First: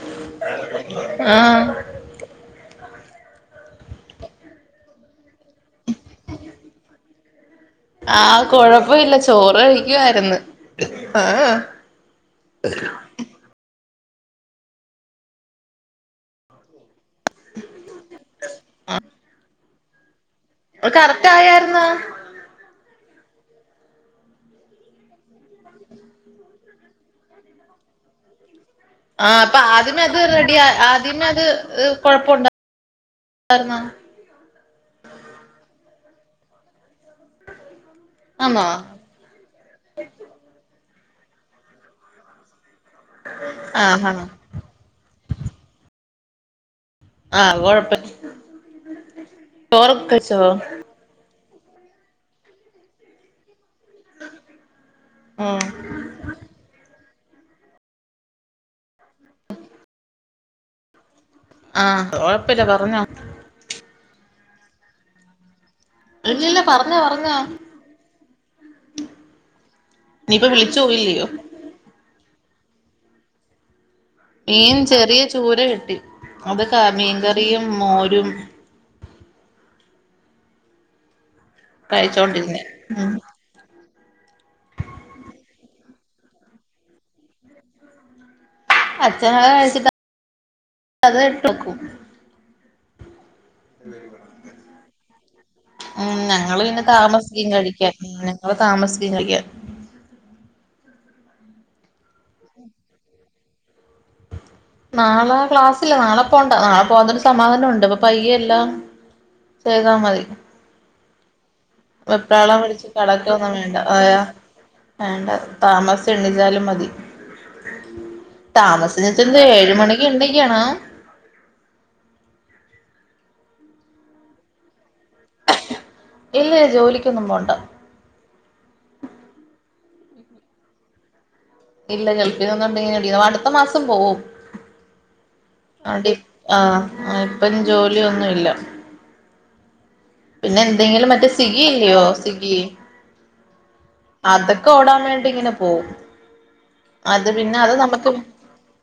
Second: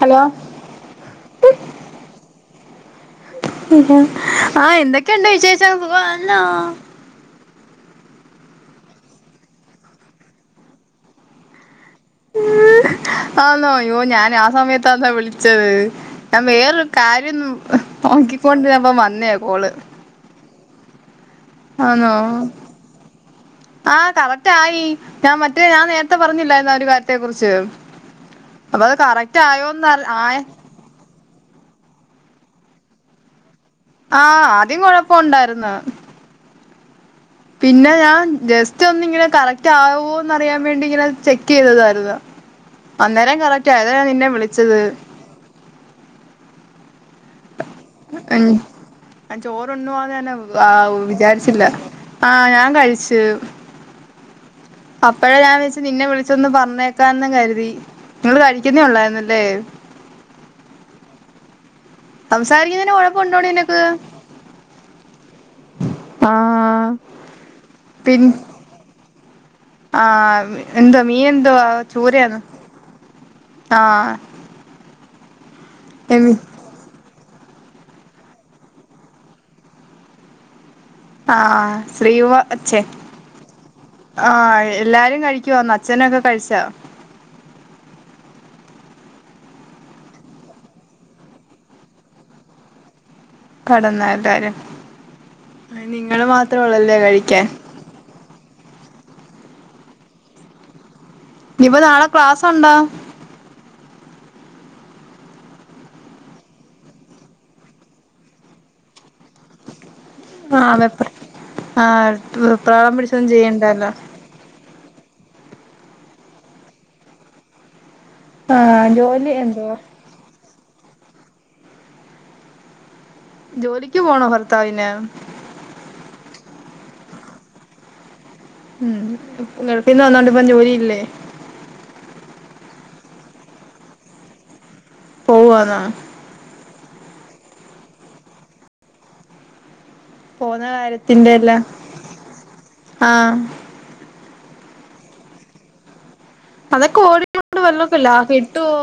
Hello, ആഹ് ആഹ് എന്തൊക്കെയ്ണ്ട് വിശേഷം സുഖാന്നോ? ആഹ് കൊഴപ്പ ഇല്ല ചോറ് കഴിക്ക് വാര്ന്ന് ഏഹ് ആന്നോ യോ ഞാൻ ആ സമയത്താന്നാ വിളിച്ചത് ഞാൻ വേറെ കാര്യം നോക്കിക്കൊണ്ടിര്ന്നപ്പം വന്നയാ കോള് അഹ് കറ ആന്നോ ആഹ് കറക്ട് ആയി. ഞാൻ മറ്റേ ഞാൻ നേരത്തെ പറഞ്ഞില്ലായ്ന്നോ ഒരു കാര്യത്തെ കുറിച്ച് അപ്പൊ അത് ആഹ് കറക്റ്റ് അപ്പ ആയോന്ന് ആദ്യമേ അത് ആയ റെഡി ആദ്യമേ അത് ഹ് കൊഴപ്പുണ്ട ആഹ് ആദ്യം കൊഴപ്പോണ്ടാര്ന്ന്. പിന്നെ ഞാൻ ആന്നോ ജസ്റ്റ് ഒന്ന് ഇങ്ങനെ കറക്റ്റ് ആവോന്ന് അറിയാൻ വേണ്ടി ഇങ്ങനെ ചെക്ക് ചെയ്തതായര്ന്ന് അന്നേരം കറക്റ്റ് ആയതാ അതാ ആഹ് ആഹ് നിന്നെ വിളിച്ചത്. ആഹ് കൊഴപ്പ ഇൻ ഞാൻ ചോറൊക്കെ ചോറണ്ണുവാന്നന്നെ കഴിച്ചോ വാവ് വിചാരി ച്ചില്ല ആഹ് ഞാൻ കഴിച്ച് അപ്പഴാ ഞാൻ ഉം വിയച്ച് നിന്നെ വിളിച്ചൊന്ന് പറഞ്ഞേ ക്കാന്ന് കരുതി നിങ്ങൾ കഴിക്കുന്നേ ഉള്ളായിന്നല്ലേ ആഹ് കൊഴപ്പില്ല സംസാരിക്കുന്നേന് പറഞ്ഞോ കൊഴപ്പുണ്ടോടി നിനക്ക്? ഇല്ലില്ല ആഹ് പറഞ്ഞോ പറഞ്ഞോ പിൻ നീയിപ്പ ആഹ് വിളിച്ചു എന്തോ മീൻ പോയില്ലയോ എന്ത് വാ ചൂരയാന്നോ ആഹ് മീൻ ചെറിയ ചൂര കിട്ടി എമി അത് ക മീൻകറിയും മോരും ആഹ് സ്ലീവ കഴിച്ചോണ്ടിരുന്നേ ച്ചേ ഉം ആഹ് എല്ലാരും കഴിക്കുവാന്നോ അച്ഛനൊക്കെ കഴിച്ചോ അച്ഛങ്ങള് കഴിച്ചി [unintelligible] അത് ഇട്ട് വെക്കും കടന്നാ എല്ലാരും ഉം നിങ്ങള് മാത്രേ ഞങ്ങള് പിന്നെ ഒള്ളല്ലേ താമസിക്കും കഴിക്കാൻ ഞങ്ങള് താമസിക്കും കഴിക്കാൻ ഞ്ഞിപ്പോ നാളെ ക്ലാസുണ്ടോ നാളെ ക്ലാസ്സില്ല നാളെ പോണ്ട നാളെ പോകാത്തൊണ്ട് സമാധാനണ്ട് പ്പ പയ്യെല്ലാം ചെയ്ത മതി ആ വെ വെപ്രാളം പിടിച്ച് പിടിച്ചൊന്നും കെടക്കൊന്നും വേണ്ട ചെയ്യണ്ടല്ലോ അയാ വേണ്ട താമസം എണ്ണിച്ചാലും മതി ആഹ് താമസിച്ച് ജോലി ച്ച ഏയ് എന്തുവാ മണിക്ക് ണ്ടെ ക്കണം ജോലിക്ക് പോണോ ഭർത്താവിന് ഇല്ല ജോലിക്കൊന്നും പോണ്ട ഉം ഗള്ഫിന് വന്നോണ്ട് ഇപ്പ ജോലിയില്ലേ ഇല്ല ഗള്ഫിന് വന്നൊണ്ട് ഇങ്ങനെരിക്കുന്നു അടുത്ത മാസം പോവും പോവാന്നോ അതി ആഹ് ഇപ്പം ജോലിയൊന്നുല്ല പിന്നെ പോന്ന എന്തെങ്കിലും മറ്റേ കാര്യത്തിന്റെ എല്ലാം സ്വിഗി ഇല്ലയോ സ്വിഗി ആഹ് അതൊക്കെ ഓടാൻ വേണ്ടി ഇങ്ങനെ പോവും അതൊക്കെ അത് പിന്നെ ഓടിക്കൊണ്ട് അത് വല്ലൊക്കെ നമ്മുക്ക് ലാ കിട്ടുവോ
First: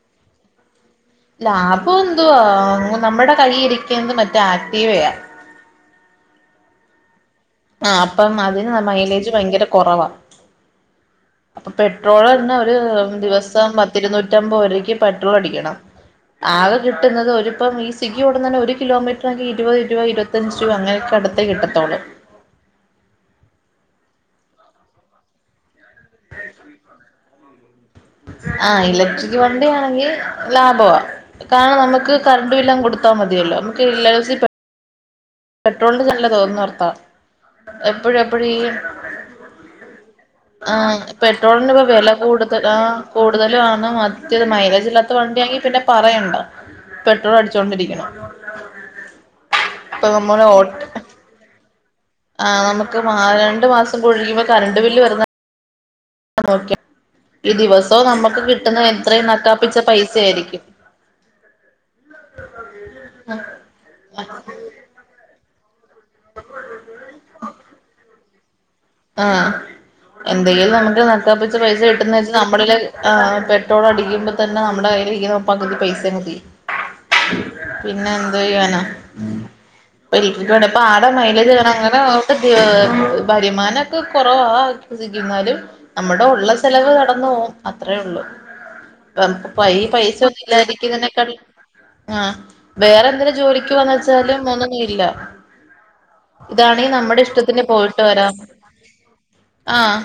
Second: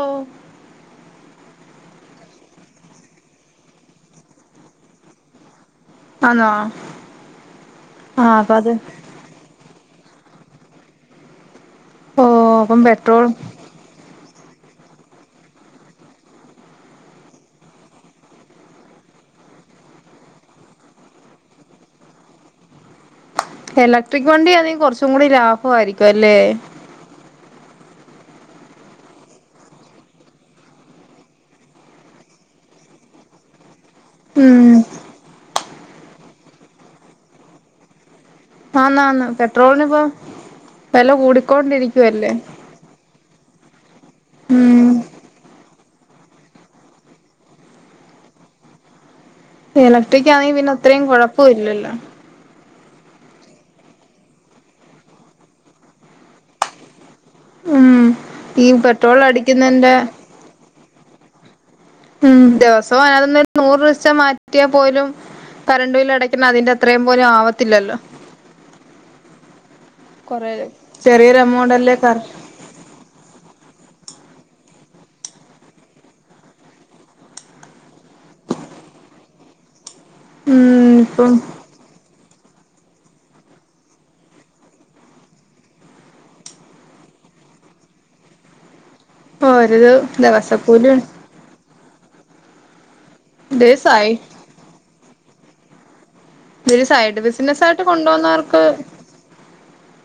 ലാ ഇപ്പൊ എന്തുവാ നമ്മുടെ കയ് ഇരിക്കുന്നത് മറ്റേ ആക്റ്റീവയാ ആണോ ആ അപ്പം അതിന് മൈലേജ് ഭയങ്കര കുറവാ അപ്പൊ പെട്രോള് ഓഹ് എന്ന ഒരു അപ്പം പെട്രോളും ദിവസം പത്തിരുന്നൂറ്റ അമ്പത് രുപക് പെട്രോൾ അടിക്കണം ആകെ കിട്ടുന്നത് ഒരിപ്പം ഈ സിഗി ഉടന്ന് തന്നെ ഒരു കിലോമീറ്റർനെ ഇരുപത് രൂപ ഇരുപത്തിഞ്ച് രൂപ അങ്ങനെയൊക്ക അടുത്തെ കിട്ടത്തോൾ എലക്ട്രിക് വണ്ടി അണെ കൊറച്ചും കൂടി ലാഭമായിരിക്കും അല്ലേ അഹ് ഇലക്ട്രിക് വണ്ടി അണെങ്കിൽ ലാഭവാ കാരണം നമുക്ക് കറണ്ട് ബില്ലാ കൊടുത്താ മതിയല്ലോ നമുക്ക്സി ഉം പെട്രോളിന്റെ നല്ല തോന്ന് വർത്ത ന്ന ന്ന പെട്രോൽ നിപ്പോ ആ പെട്രോളിന്റെ ഇപ്പോ വില കൂടുതൽ ആ കു കൂടുതലും ആണ് മറ്റേത് മൈലേജ് ഉം ഇല്ലാത്ത വണ്ടിയാണങ്കിൽ പിന്നെ പ പറയണ്ട പെട്രോൾ അടിച്ചൊണ്ടിരിക്കണം ഇലക്ട്രിക്ക ആണെങ്കി പിന്നെ അത്രേയും കുഴപ്പോല്ലല്ലോ ആ നമുക്ക് മാ രണ്ടു മാസംഴുകുമ്പോ കരണ്ട് ബില്ല് വരുന്ന [unintelligible] ഈ ഉം ദിവസവും നമ്മുക്ക് ഈ കിട്ടുന്ന പെട്രോൾ എത്രയും നക്കാപ്പിച്ച അടിക്കുന്നതിന്റെ പൈസയായിരിക്കും ഉം ദിവസം അനതൊന്ന് നൂറ് ദിവസം മാറ്റിയാ പോലും കരണ്ട് ബില്ല് അടക്കണ അതിന്റെ അത്രയും പോലും ആവത്തില്ലല്ലോ അഹ് കൊറേ എന്തെങ്കിലും നമുക്ക് ചെറിയൊരു നക്കാപ്പിച്ച എമൗണ്ട് പൈസ അല്ലേ കിട്ടുന്ന കറ വെച്ചാൽ നമ്മളിൽ പെട്രോൾ അടിക്കുബോ തന്നെ നമ്മുടെ കയ്യിൽ ഇരിക്കന്നെ പകുതി പൈസ കയ്യു പിന്നെ എന്തു ചെയ്യുവാന ഇപ്പൊ ഉം ആട ഇപ്പം മൈലേജ് വേണം അങ്ങനെ് [unintelligible] വരുമാനം ക്ക് കുറവ സിക്കുന്നാലും നമ്മുടെ ഉള്ള ചെലവ് നടന്നു പോും അത്രേ ഉള്ളു [inaudible] ക്ക് ഒരു ഈ പൈസ ദിവസക്കൂലി ഔന്നോഇല്ലായിരിക്കുന്നെ കാളും ആ വേറെ എന്തേലും ജോലിക്കുന്ന് ദിവസായി വെച്ചാലും ഒന്നൊന്നും ഇല്ല ഇതൊരു ഇതാണി സൈഡ് നമ്മുടെ ബിസിനസ് ഇഷ്ടത്തിന് ആയിട്ട് പോയിട്ട് വരാം കൊണ്ടുപോകുന്നവർക്ക് അഹ്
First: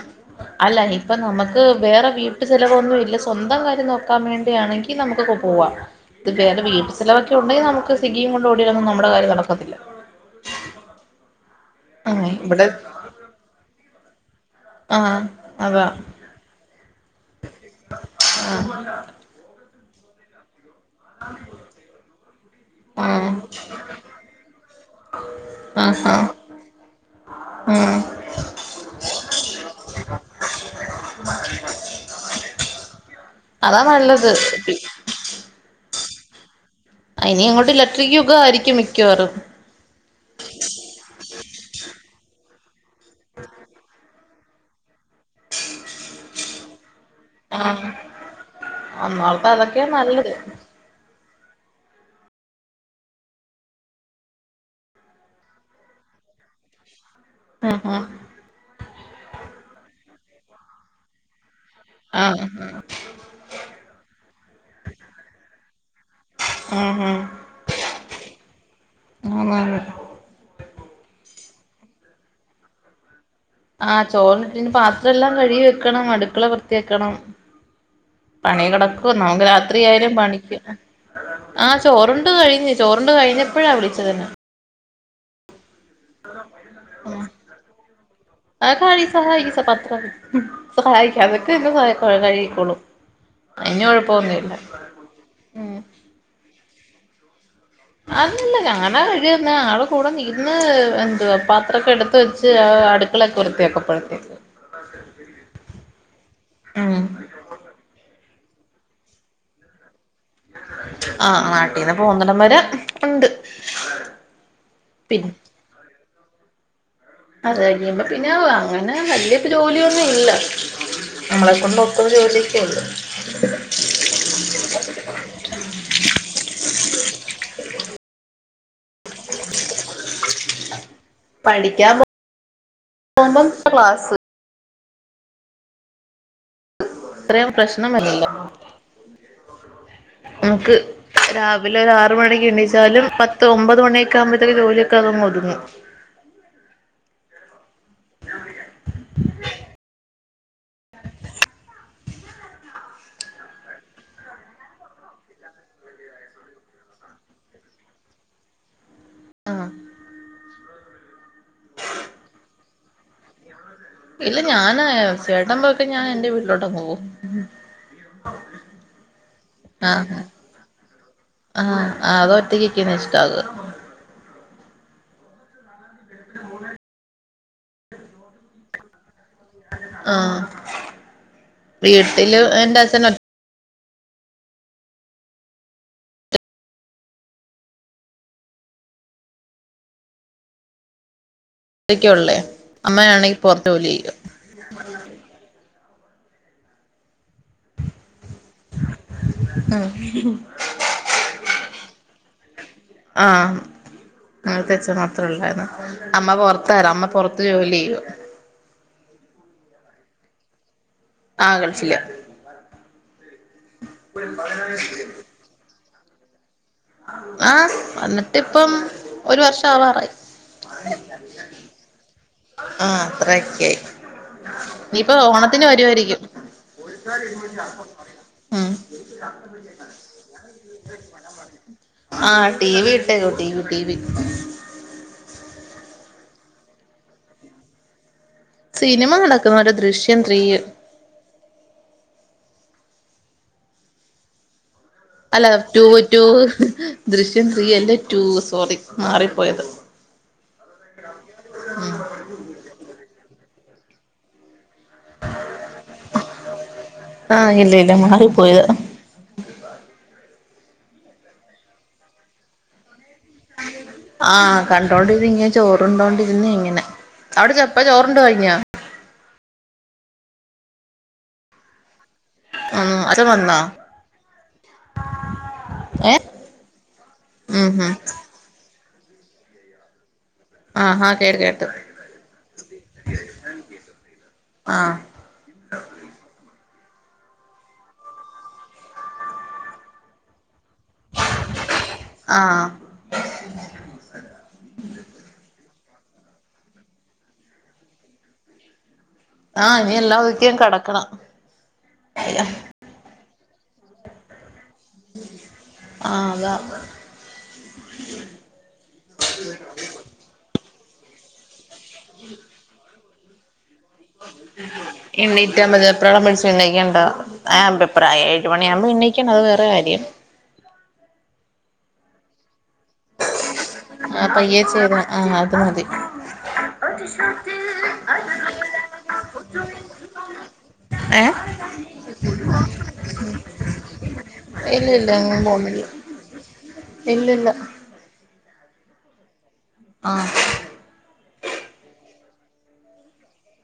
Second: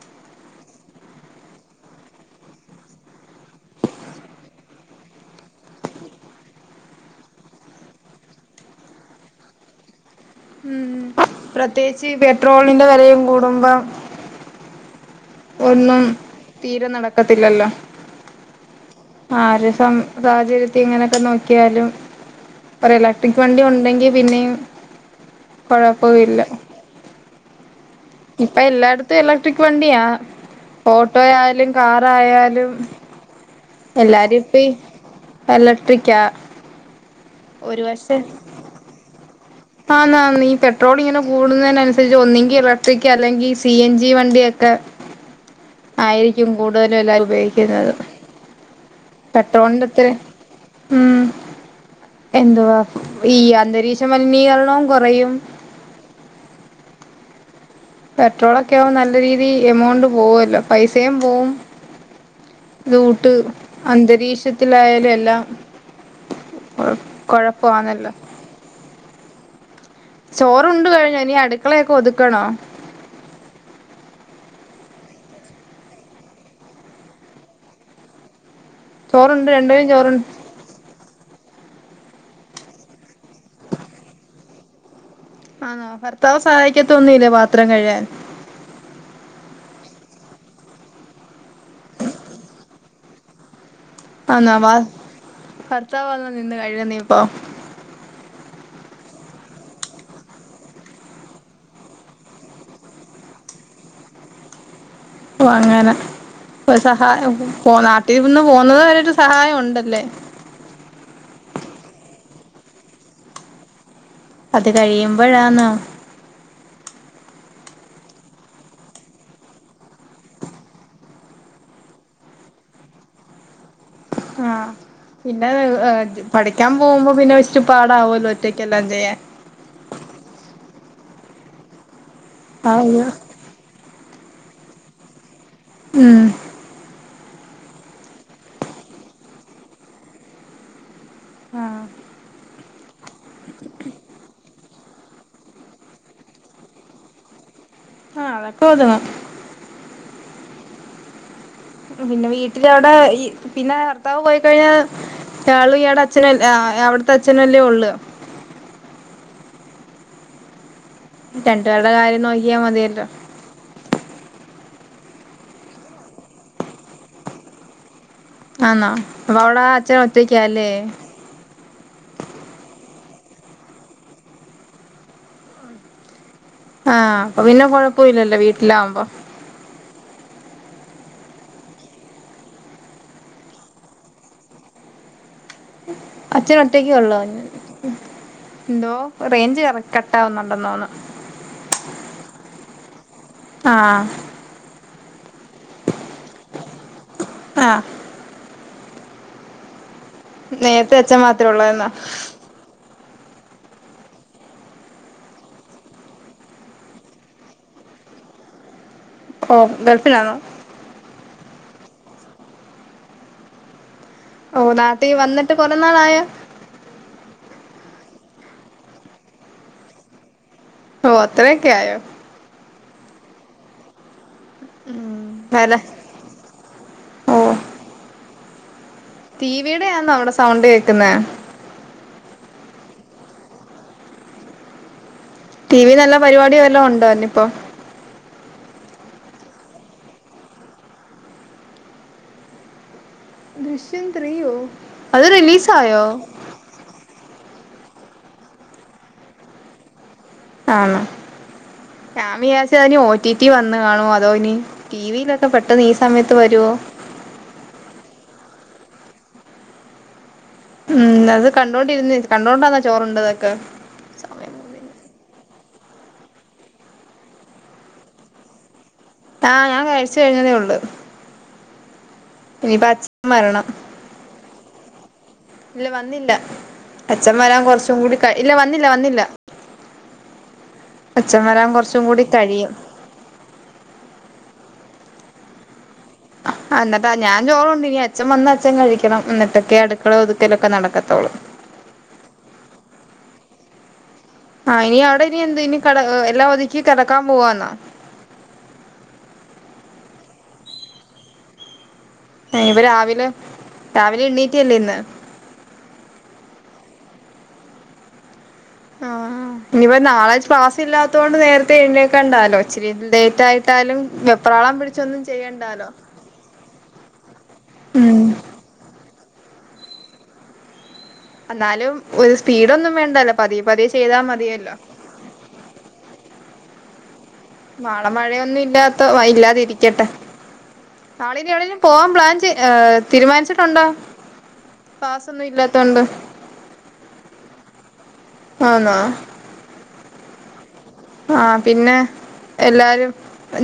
അല്ല ഇപ്പം നമുക്ക് വേറെ വീട്ടു ചിലവൊന്നും ഇല്ല സ്വന്തം കാര്യം നോക്കാൻ വേണ്ടിയാണെങ്കിൽ നമുക്ക് ഇപ്പൊ പോകാം വം ഇത് വേറെ വീട് ചിലവൊക്കെ ഉണ്ടെങ്കിൽ നമുക്ക് സിഗിയും കൊണ്ട് ഓടിയാളൊന്നും നമ്മുടെ കാര്യം നടക്കത്തില്ല ഉം പ്രത്യേകിച്ച് അങ്ങനെ ഇവിടെ പെട്രോളിന്റെ വിലയും കൂടുമ്പം ആഹ് അതാ ഒന്നും തീരെ നടക്കത്തില്ലല്ലോ ആഹ് ആര് തം സാഹചര്യ ഇങ്ങനൊക്കെ നോക്കിയാലും ആഹ് പറയല്ലെപ്പിൻക്ക് വണ്ടി ഉണ്ടെങ്കി പിന്നെയും ആഹാ കൊഴപ്പമില്ല ഉം ഇപ്പഎല്ലായ്ട്ത്തും എലക്ട്രിക് വണ്ടിയാ ഓട്ടോയാലും കാറായാലും അതാ നല്ലത് എല്ലാരും ഇപ്പിഎലക്ട്രിക്ക്യാ ഇനി അങ്ങോട്ട് ഇലട്രിക്ക് ക്കൊക്കെ യായിരിക്കും മിക്കവാറും ആന്ന് ആന്ന്ഈ പെട്രോളി ങ്ങനെ കൂടുന്നതിനനുസരിച്ച് ഒന്നെങ്കിൽ ഇലക്ട്രിക് അല്ലെങ്കിൽ സി എൻ ജി വണ്ടി ക്കെ ആയിരിക്കും കൂട്തലും എല്ലാരും ആഹ് ഉപയോഗിക്കുന്നത് ഒന്നോർത്ത പെട്രോളിന്റെ അതൊക്കെയാ ഇത്തരെ നല്ലത് ഉം എന്തുവാ ഈ അന്തരീക്ഷ മലിനീകരണവും കുറയും ഉം ഉം പെട്രോളൊക്കെ യാകും നല്ല രീതി എമൗണ്ട് പോവോല്ലോ പൈസയും പോവും ആഹ് ഉം ലൂട്ട് അന്തരീക്ഷത്തിലായാലും എല്ലാം കൊഴ ഉം കൊഴപ്പാന്നല്ലോ [unintelligible] ചോറുണ്ട് കഴിഞ്ഞോ ഇനി അടുക്കളയൊക്കെ ഒതുക്കണോ ആ ചോറ്ണ്ട്ട്ട് ഇനി പാത്രെല്ലാം കഴുകി വെക്കണം അടുക്കള വൃത്തിയാക്കണം പണി കെടക്ക നമ്ക്ക് ചോറുണ്ട് രണ്ടുപേരും രാത്രിയായാലും ചോറുണ്ട് പണിക്ക് ആ ചോറുണ്ട് കഴിഞ്ഞ് ചോറുണ്ട് കഴിഞെപ്പഴാ വിളിച്ചതെന്നെ ആന്നോ ഭർത്താവ് സഹായിക്കത്തൊന്നുമില്ലേ പാത്രം കഴുകാൻ [unintelligible] സഹായിക്ക [unintelligible] കഴികിക്കോളും [unintelligible] ഉം ഭർത്താവാന്നൊ നിന്ന് കഴുകെന്നേപ്പോ അത്ന്ന്ല്ല ഞാനാ കഴ്കിട്ന്നെ ആള് കൂടേനിന്ന് എന്ത് വാ പാത്രൊക്കെ എടുത്ത് വെച്ച് ആട്ക്കളൊക്കെ വൃത്തിയാക്കപ്പോഴക്ക്- ഓഹ് അങ്ങനെ ഒരു ഉം സഹായംപോ നാട്ടിൽന്നും- പോന്നത് വരെരു സഹായം ഒണ്ടല്ലേ ആഹ്ആഹ് നാട്ടീന്ന് പോന്നടം വരെ ഒണ്ട്- അത് കഴിയുമ്പഴാന്നൊ- അത് കഴിയുമ്പം പിന്നെ അങ്ങനെ വല്യ ജോലിയൊന്നു ഇല്ല- നമ്മളെ കൊണ്ട് ഒക്കുന്ന ജോലിയൊക്കെഒള്ളു- ആഹ് പിന്നെ അ പഠിക്കാ പോകുമ്പോ പിന്നെ ഇച്ചിരി പാ ടാവു ഒറ്റക്കെല്ലാം ചെയ്യാൻ- പഠിക്കാൻ പോ ആഹ് പോകു മ്പംക്ലാസ്സ്- മ് ഹ് ഇത്രേം പ്രശ്നമല്ലല്ലോ? നമുക്ക് ആഹ് രാവിലൊരു ആർ മണിക്ക് എണീച്ചാലും പത്ത് ഒമ്പത് മണിയൊക്കെ ആവുമ്പോഴത്തേൻ ജോലിയൊ അതങ്ങ് ഒതുങ്ങും- ആഹ് അതൊക്കൊഒത്ങ്ങും- [inaudible] പിന്നെ വീട്ടിലവിടെ പിന്നെ ഭർത്താവ് പോയിക്കഴിഞ്ഞാൽ- ഇയാള് ഇയാടെ അച്ഛനല്ലെ അ്ആ അവിട്ത്തെ അച്ഛനല്ലേ ഒള്ള്- ആഹ് - രണ്ട്പേരടെ കാര്യം നോക്കിയാ മതിയല്ലൊ? ഇല്ല ഞാന് ചേട്ട പൊക്കഴിഞാ ഞാനെൻ്റെ വീട്ടിലോട്ടങ്ങ്പോവും- ആന്നോ അപ്പൊ അവിടെ അച്ഛൻ ആഹ് ഒറ്റക്കാല്ലേ ആഹ് ആളൊറ്റക്ക് ക്കിക്കാനാഷ്ട [unintelligible] ആഹ് അപ്പ പിന്നെ കൊഴപ്പവില്ലല്ലോ വീട്ടിലാവുമ്പം- ആഹ് വീട്ടില് എന്റെ അച്ഛനൊറ്റ അച്ഛൻ ഒറ്റക്കേയുള്ളോ ഇന്ന് എന്തോ റേഞ്ച് കറ കട്ടാവുന്നുണ്ടന്നോന്ന് തോനുന്നു ക്കെയൊള്ളേയാ അമ്മയാണെങ്കി പൊറത്ത് ജോലി ആഹ് ചെയ്യുക ആഹ് മ് നേരത്തെ അച്ച്ചൻ മാത്രേ ഉള്ളാരുന്നോ ആഹ് നേരുത്തെ അച്ഛൻ മാത്രള്ളായിരുന്നു അമ്മ പൊറത്തായിരുന്നു അമ്മ പൊറത്ത് ജോലി ചെയ്യുവാ ഓ ഗൾഫിലാണോ ആ ഗൾഫില് ഓ നാട്ടി വന്നിട്ട് കുറെ നാളായൊ ആ വന്നിട്ടപ്പോ ഒരു വർഷം ആവാറായി അത്രയൊക്കെയായോ ആ അത്രയെക്കായി ഇനിപ്പൊ ഉം ഓണത്തിന് വലെ വരുമായിരിക്കും ഉം ടിവടെയാനോ അവിടെ സൗണ്ട് കേക്കുന്നെ ആ ടി വി ഇട്ടേക്കോ T V T V T V നല്ല പരിപാടിയ വല്ലാം ഉണ്ടോ? അന്ന ഇപ്പോ സിനിമ നടക്കുന്ന ഒരു ദൃശ്യംത്രീ ദൃശ്യം ത്രീയോ? അത് അല്ല ടു റിലീസായോ ടുവ് ദൃശ ത്രീ അല്ലേ ടു സോറി മാറിപ്പോയത് ആണ ഞാൻ വിചാരിച്ചു അന് ഓ ടി ടി വന്നു കാണുമ അതോ ഇനി ടിവിയിലൊക്കെ പെട്ടെന്ന് ഈ സമയത്ത് വരുവോ ആഹ് ഇല്ല ഇല്ല മാറിപ്പോയതാ ഉം അത് കണ്ടോണ്ടിരുന്നേ കണ്ടുകോണ്ടന്ന ചോറണ്ട് ആ! കണ്ടോണ്ടി ചോറണ്ടോണ്ടിരുന്ന ഇങ്ങനെ അവിടെ ചപ്പാ ചോറണ്ട് കഴിഞ്ഞാ ആ ഞാൻ കഴിച്ച കഴിഞ്ഞതേ ഉള്ളു ഇനിയിപ്പ ഉം അച്ഛൻ വന്നോ വരണം ഇല്ല ഏഹ് വന്നില്ല അച്ഛന്മാരാൻ ഉം ഉം കൊറച്ചും കൂടി ഇല്ല വന്നില്ല വന്നില്ല ആഹാ കേട്ട് അച്ഛൻ കേട്ട് വരാൻ കുറച്ചും കൂടി കഴിയും ആ എന്നിട്ട് ഞാൻ ചോറുണ്ട് ഇനി അച്ഛൻ വന്ന അച്ഛൻ കഴിക്കണം എന്നിട്ടൊക്കെ അടുക്കള ഒതുക്കലെ ആ.. ആഹ് ഇനി അവിടെ ഇനി എന്ത് ഇനി കട എല്ലാ ഒതിക്ക കിടക്കാൻ പോവാന്നാ ആ ഇനി എല്ലാം ഒതുക്കി കിടക്കണം ഇപ്പ രാവിലെ രാവിലെ എണ്ണീ- ആ... അതാ ആ ഇനിപ്പോ നാളാ ക്ലാസ് ഇല്ലാത്തത് കൊണ്ട് നേരത്തെ എഴണേക്കണ്ടാലോ ഇച്ചരി ലേറ്റ് ആട്ട് എാലും വെപ്രാളം പിടിച്ചൊന്നും എണ്ണീറ്റാമതി ചെയ്യണ്ടാലോ എപ്പഴാ പിടിച്ച് എണീക്കണ്ട ആ അഭിപ്രായം ഉം ഏഴ് മണിയാകുമ്പോൾ ഇണ്ണീക്കണം അത് വേറെ കാര്യം എന്നാലും ഒരു സ്പീഡ ഒന്നും വേണ്ടല്ല ആ പയ്യേ ചെയ്ത ആ അത് മതി നാളെ മഴയൊന്നും ഇല്ലാത്ത ഇല്ലാതിരിക്കട്ടെ ഏ നാളിനിന എവിടെലും പോവാൻ പ്ലാൻ ചെയ തീരുമാനിച്ചിട്ടുണ്ടോ ഇല്ല ഇല്ല പാസൊന്നും ഇല്ലാത്തോണ്ട് ഇല്ല ഇല്ല ആനോ ആ.. ആ! പിന്നെ എല്ലാരും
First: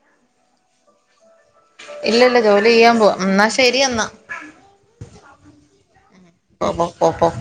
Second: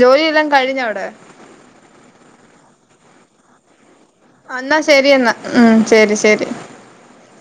ജോലില്ലാം കഴിഞ്ഞ അവിടെ ഇല്ല ഇല്ല ജോലി ചെയ്യാൻ പോവാ എന്നാ ശരി എന്നാ. എന്നാ ശരി എന്നെന്നാ ഉം ശരി ശരി പോ പോ പോ പോ